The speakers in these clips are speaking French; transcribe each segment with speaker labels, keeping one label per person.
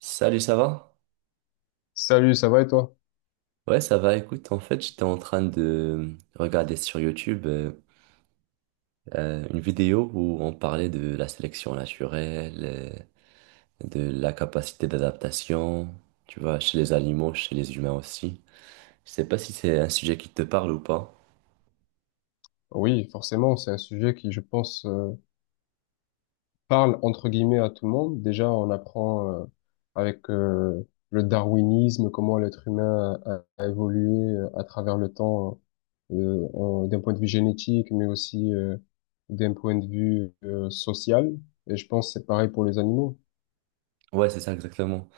Speaker 1: Salut, ça va?
Speaker 2: Salut, ça va et toi?
Speaker 1: Ouais, ça va. Écoute, en fait, j'étais en train de regarder sur YouTube une vidéo où on parlait de la sélection naturelle, de la capacité d'adaptation, tu vois, chez les animaux, chez les humains aussi. Je sais pas si c'est un sujet qui te parle ou pas.
Speaker 2: Oui, forcément, c'est un sujet qui, je pense, parle entre guillemets à tout le monde. Déjà, on apprend avec le darwinisme comment l'être humain a évolué à travers le temps, d'un point de vue génétique, mais aussi d'un point de vue social. Et je pense que c'est pareil pour les animaux.
Speaker 1: Ouais, c'est ça exactement.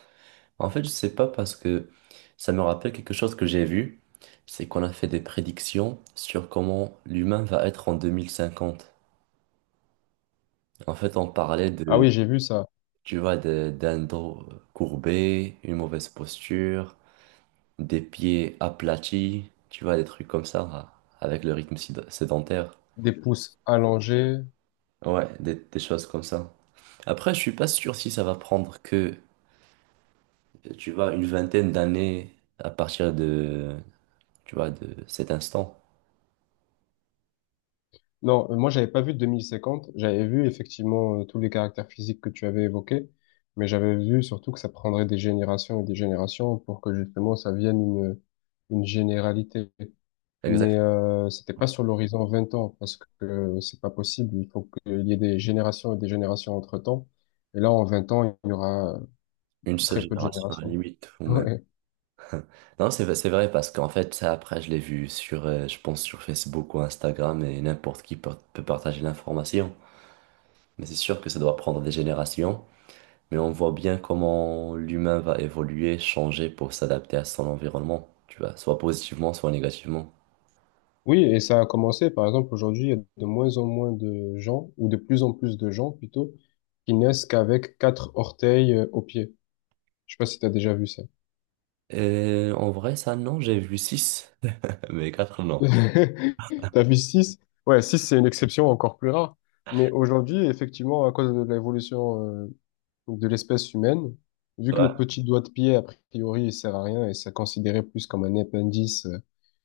Speaker 1: En fait, je sais pas parce que ça me rappelle quelque chose que j'ai vu, c'est qu'on a fait des prédictions sur comment l'humain va être en 2050. En fait, on parlait
Speaker 2: Ah
Speaker 1: de.
Speaker 2: oui, j'ai vu ça.
Speaker 1: Tu vois, d'un dos courbé, une mauvaise posture, des pieds aplatis, tu vois, des trucs comme ça, avec le rythme sédentaire.
Speaker 2: Des pouces allongés.
Speaker 1: Ouais, des choses comme ça. Après, je suis pas sûr si ça va prendre que, tu vois, une vingtaine d'années à partir de, tu vois, de cet instant.
Speaker 2: Non, moi, j'avais pas vu 2050. J'avais vu effectivement tous les caractères physiques que tu avais évoqués, mais j'avais vu surtout que ça prendrait des générations et des générations pour que justement ça vienne une généralité.
Speaker 1: Exact.
Speaker 2: Mais c'était pas sur l'horizon 20 ans parce que c'est pas possible. Il faut qu'il y ait des générations et des générations entre-temps. Et là, en 20 ans, il y aura
Speaker 1: Une seule
Speaker 2: très peu de
Speaker 1: génération à la
Speaker 2: générations.
Speaker 1: limite, ou même-
Speaker 2: Ouais.
Speaker 1: Non, c'est vrai, parce qu'en fait, ça, après, je l'ai vu sur, je pense, sur Facebook ou Instagram, et n'importe qui peut partager l'information. Mais c'est sûr que ça doit prendre des générations, mais on voit bien comment l'humain va évoluer, changer pour s'adapter à son environnement, tu vois, soit positivement, soit négativement.
Speaker 2: Oui, et ça a commencé, par exemple, aujourd'hui, il y a de moins en moins de gens, ou de plus en plus de gens plutôt, qui naissent qu'avec quatre orteils au pied. Je sais pas si t'as déjà vu ça.
Speaker 1: Et en vrai, ça, non, j'ai vu 6 mais 4 non.
Speaker 2: T'as vu six? Ouais, six, c'est une exception encore plus rare. Mais aujourd'hui, effectivement, à cause de l'évolution de l'espèce humaine, vu que
Speaker 1: Ouais.
Speaker 2: le petit doigt de pied, a priori, il sert à rien et c'est considéré plus comme un appendice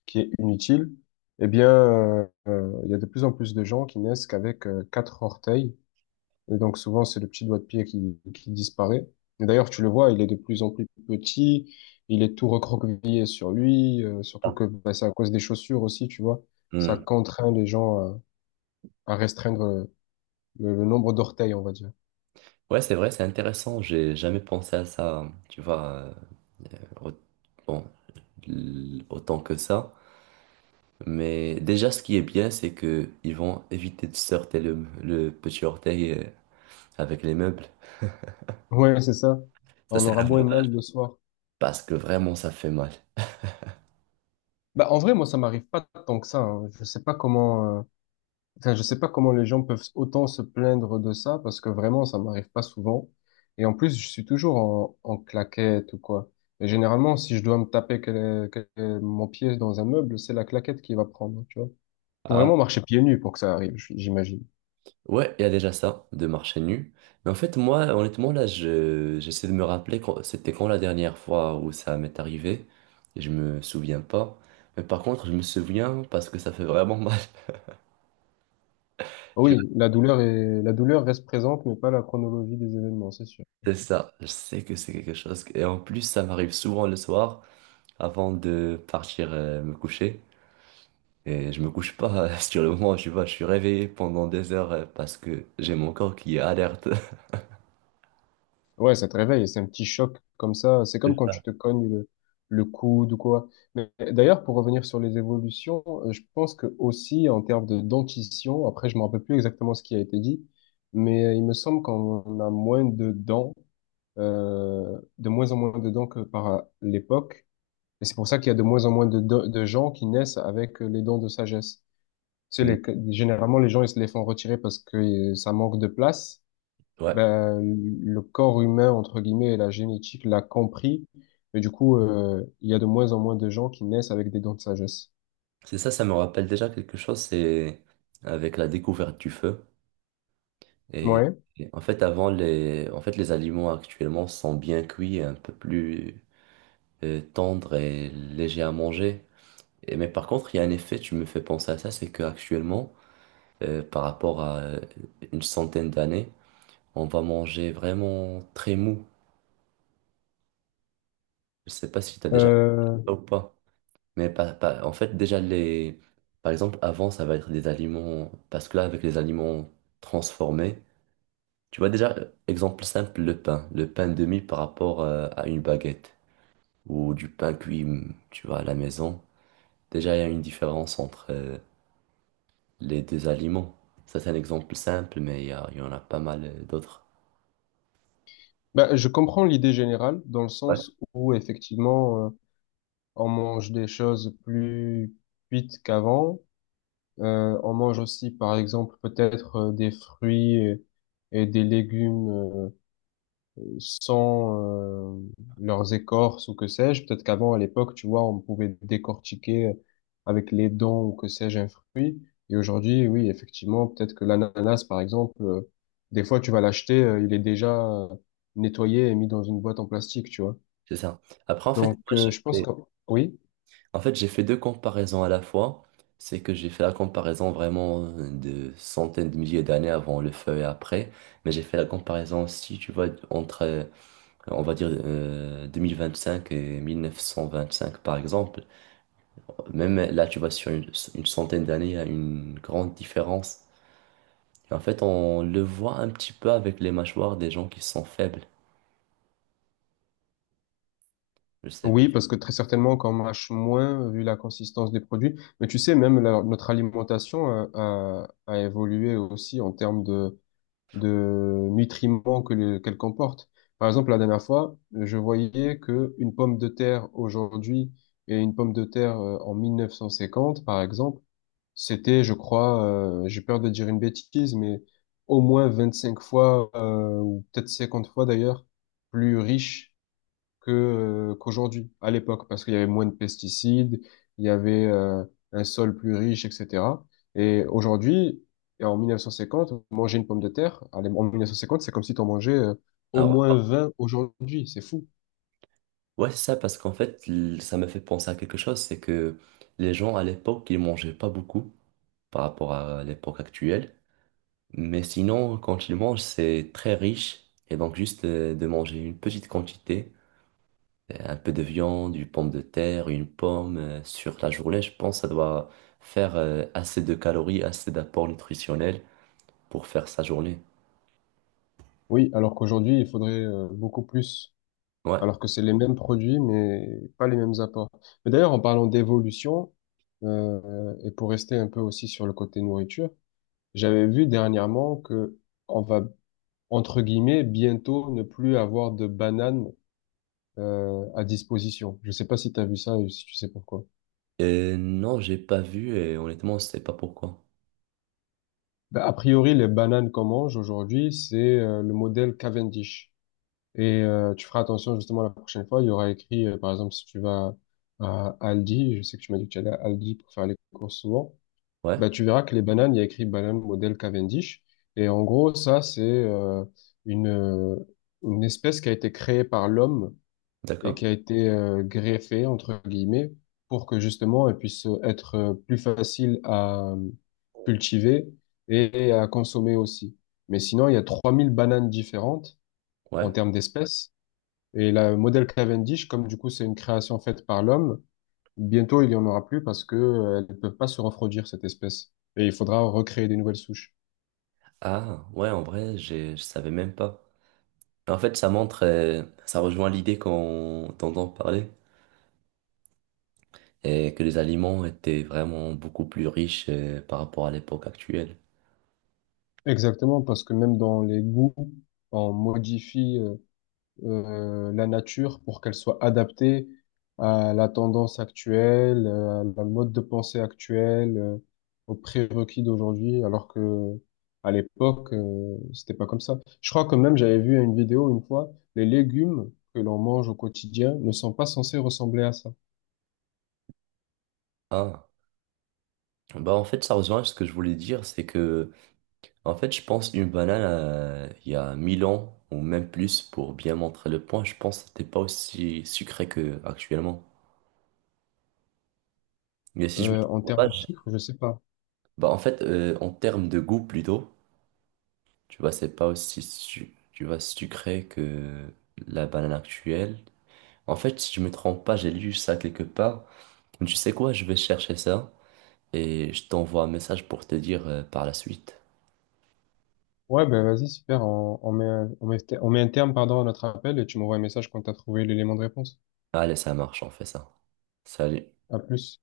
Speaker 2: qui est inutile, eh bien, il y a de plus en plus de gens qui naissent qu'avec quatre orteils. Et donc souvent, c'est le petit doigt de pied qui disparaît. Et d'ailleurs, tu le vois, il est de plus en plus petit, il est tout recroquevillé sur lui, surtout
Speaker 1: Ah.
Speaker 2: que bah, c'est à cause des chaussures aussi, tu vois. Ça
Speaker 1: Hmm.
Speaker 2: contraint les gens à restreindre le nombre d'orteils, on va dire.
Speaker 1: Ouais, c'est vrai, c'est intéressant, j'ai jamais pensé à ça, tu vois, au- bon, autant que ça. Mais déjà, ce qui est bien, c'est que ils vont éviter de se heurter le petit orteil avec les meubles.
Speaker 2: Ouais, c'est ça.
Speaker 1: Ça,
Speaker 2: On
Speaker 1: c'est
Speaker 2: aura beau et mal
Speaker 1: l'avantage.
Speaker 2: le soir.
Speaker 1: Parce que vraiment ça fait mal.
Speaker 2: Bah, en vrai, moi, ça m'arrive pas tant que ça, hein. Je sais pas comment, enfin, je sais pas comment les gens peuvent autant se plaindre de ça parce que vraiment, ça m'arrive pas souvent. Et en plus, je suis toujours en, en claquette ou quoi. Et généralement, si je dois me taper mon pied dans un meuble, c'est la claquette qui va prendre, tu vois. Faut
Speaker 1: Ah,
Speaker 2: vraiment marcher pieds nus pour que ça arrive, j'imagine.
Speaker 1: ouais, il y a déjà ça, de marcher nu. Mais en fait, moi, honnêtement, là, j'essaie de me rappeler quand, c'était quand la dernière fois où ça m'est arrivé. Et je me souviens pas. Mais par contre, je me souviens parce que ça fait vraiment mal. Tu
Speaker 2: Oui, la douleur est, la douleur reste présente, mais pas la chronologie des événements, c'est sûr.
Speaker 1: vois, c'est ça. Je sais que c'est quelque chose. Et en plus, ça m'arrive souvent le soir avant de partir me coucher. Et je me couche pas sur le moment, tu vois, je suis réveillé pendant des heures parce que j'ai mon corps qui est alerte.
Speaker 2: Ouais, ça te réveille, et c'est un petit choc comme ça. C'est
Speaker 1: C'est
Speaker 2: comme quand
Speaker 1: ça.
Speaker 2: tu te cognes le coude ou quoi. Mais d'ailleurs, pour revenir sur les évolutions, je pense que aussi en termes de dentition, après, je me rappelle plus exactement ce qui a été dit, mais il me semble qu'on a moins de dents, de moins en moins de dents que par l'époque. Et c'est pour ça qu'il y a de moins en moins de gens qui naissent avec les dents de sagesse. C'est
Speaker 1: Mm.
Speaker 2: les, généralement, les gens, ils se les font retirer parce que ça manque de place,
Speaker 1: Ouais.
Speaker 2: ben, le corps humain, entre guillemets, et la génétique l'a compris. Et du coup, il y a de moins en moins de gens qui naissent avec des dents de sagesse.
Speaker 1: C'est ça, ça me rappelle déjà quelque chose, c'est avec la découverte du feu. Et,
Speaker 2: Ouais.
Speaker 1: et en fait, en fait, les aliments actuellement sont bien cuits et un peu plus tendres et légers à manger. Et, mais par contre, il y a un effet, tu me fais penser à ça, c'est qu'actuellement, par rapport à une centaine d'années, on va manger vraiment très mou. Je sais pas si tu as déjà fait
Speaker 2: Euh,
Speaker 1: ça ou pas. Mais en fait, déjà, les, par exemple, avant, ça va être des aliments, parce que là, avec les aliments transformés. Tu vois déjà, exemple simple, le pain. Le pain demi par rapport à une baguette ou du pain cuit, tu vois, à la maison. Déjà, il y a une différence entre les deux aliments. Ça, c'est un exemple simple, mais il y en a pas mal d'autres.
Speaker 2: ben, je comprends l'idée générale, dans le
Speaker 1: Ouais.
Speaker 2: sens où, effectivement, on mange des choses plus cuites qu'avant. On mange aussi, par exemple, peut-être des fruits et des légumes sans leurs écorces ou que sais-je. Peut-être qu'avant, à l'époque, tu vois, on pouvait décortiquer avec les dents ou que sais-je un fruit. Et aujourd'hui, oui, effectivement, peut-être que l'ananas, par exemple, des fois, tu vas l'acheter, il est déjà nettoyé et mis dans une boîte en plastique, tu vois.
Speaker 1: C'est ça. Après, en fait,
Speaker 2: Donc, je pense que oui.
Speaker 1: en fait, j'ai fait deux comparaisons à la fois. C'est que j'ai fait la comparaison vraiment de centaines de milliers d'années avant le feu et après. Mais j'ai fait la comparaison aussi, tu vois, entre on va dire 2025 et 1925 par exemple, même là tu vois sur une centaine d'années, il y a une grande différence. Et en fait, on le voit un petit peu avec les mâchoires des gens qui sont faibles. Je sais pas.
Speaker 2: Oui, parce que très certainement qu'on mâche moins vu la consistance des produits. Mais tu sais, même notre alimentation a évolué aussi en termes de nutriments que qu'elle comporte. Par exemple, la dernière fois, je voyais que une pomme de terre aujourd'hui et une pomme de terre en 1950, par exemple, c'était, je crois, j'ai peur de dire une bêtise, mais au moins 25 fois, ou peut-être 50 fois d'ailleurs, plus riche que qu'aujourd'hui, à l'époque, parce qu'il y avait moins de pesticides, il y avait un sol plus riche, etc. Et aujourd'hui, et en 1950, manger une pomme de terre, en 1950, c'est comme si tu en mangeais au
Speaker 1: Alors,
Speaker 2: moins 20 aujourd'hui, c'est fou.
Speaker 1: ouais, c'est ça parce qu'en fait, ça m'a fait penser à quelque chose, c'est que les gens à l'époque, ils mangeaient pas beaucoup par rapport à l'époque actuelle. Mais sinon, quand ils mangent, c'est très riche. Et donc, juste de manger une petite quantité. Un peu de viande, une pomme de terre, une pomme sur la journée, je pense que ça doit faire assez de calories, assez d'apports nutritionnels pour faire sa journée.
Speaker 2: Oui, alors qu'aujourd'hui, il faudrait beaucoup plus,
Speaker 1: Ouais.
Speaker 2: alors que c'est les mêmes produits, mais pas les mêmes apports. Mais d'ailleurs, en parlant d'évolution, et pour rester un peu aussi sur le côté nourriture, j'avais vu dernièrement que on va entre guillemets, bientôt ne plus avoir de bananes à disposition. Je sais pas si tu as vu ça et si tu sais pourquoi.
Speaker 1: Non, j'ai pas vu et honnêtement, je sais pas pourquoi.
Speaker 2: Ben, a priori, les bananes qu'on mange aujourd'hui, c'est le modèle Cavendish. Et tu feras attention justement la prochaine fois, il y aura écrit, par exemple, si tu vas à Aldi, je sais que tu m'as dit que tu allais à Aldi pour faire les courses souvent.
Speaker 1: Ouais,
Speaker 2: Bah, tu verras que les bananes, il y a écrit banane modèle Cavendish. Et en gros, ça, c'est une, euh, une espèce qui a été créée par l'homme et
Speaker 1: d'accord.
Speaker 2: qui a été greffé, entre guillemets, pour que justement elle puisse être plus facile à cultiver et à consommer aussi. Mais sinon, il y a 3000 bananes différentes en
Speaker 1: Ouais.
Speaker 2: termes d'espèces. Et le modèle Cavendish, comme du coup c'est une création faite par l'homme, bientôt il n'y en aura plus parce que elles ne peuvent pas se refroidir, cette espèce. Et il faudra recréer des nouvelles souches.
Speaker 1: Ah, ouais, en vrai, je savais même pas. En fait, ça montre, ça rejoint l'idée qu'on t'entend parler et que les aliments étaient vraiment beaucoup plus riches par rapport à l'époque actuelle.
Speaker 2: Exactement, parce que même dans les goûts, on modifie la nature pour qu'elle soit adaptée à la tendance actuelle, à la mode de pensée actuelle, aux prérequis d'aujourd'hui, alors que à l'époque, c'était pas comme ça. Je crois quand même, j'avais vu une vidéo une fois, les légumes que l'on mange au quotidien ne sont pas censés ressembler à ça.
Speaker 1: Ah, bah en fait, ça rejoint ce que je voulais dire, c'est que en fait, je pense une banane il y a 1000 ans ou même plus pour bien montrer le point, je pense que c'était pas aussi sucré que actuellement. Mais si je me
Speaker 2: En
Speaker 1: trompe
Speaker 2: termes
Speaker 1: pas,
Speaker 2: de
Speaker 1: je-
Speaker 2: sucre, je sais pas.
Speaker 1: bah en fait en termes de goût plutôt, tu vois, c'est pas aussi tu vois sucré que la banane actuelle. En fait, si je me trompe pas, j'ai lu ça quelque part. Mais tu sais quoi, je vais chercher ça et je t'envoie un message pour te dire par la suite.
Speaker 2: Ouais, ben vas-y, super, on met, on met, on met un terme, pardon, à notre appel et tu m'envoies un message quand t'as trouvé l'élément de réponse.
Speaker 1: Allez, ça marche, on fait ça. Salut.
Speaker 2: À plus.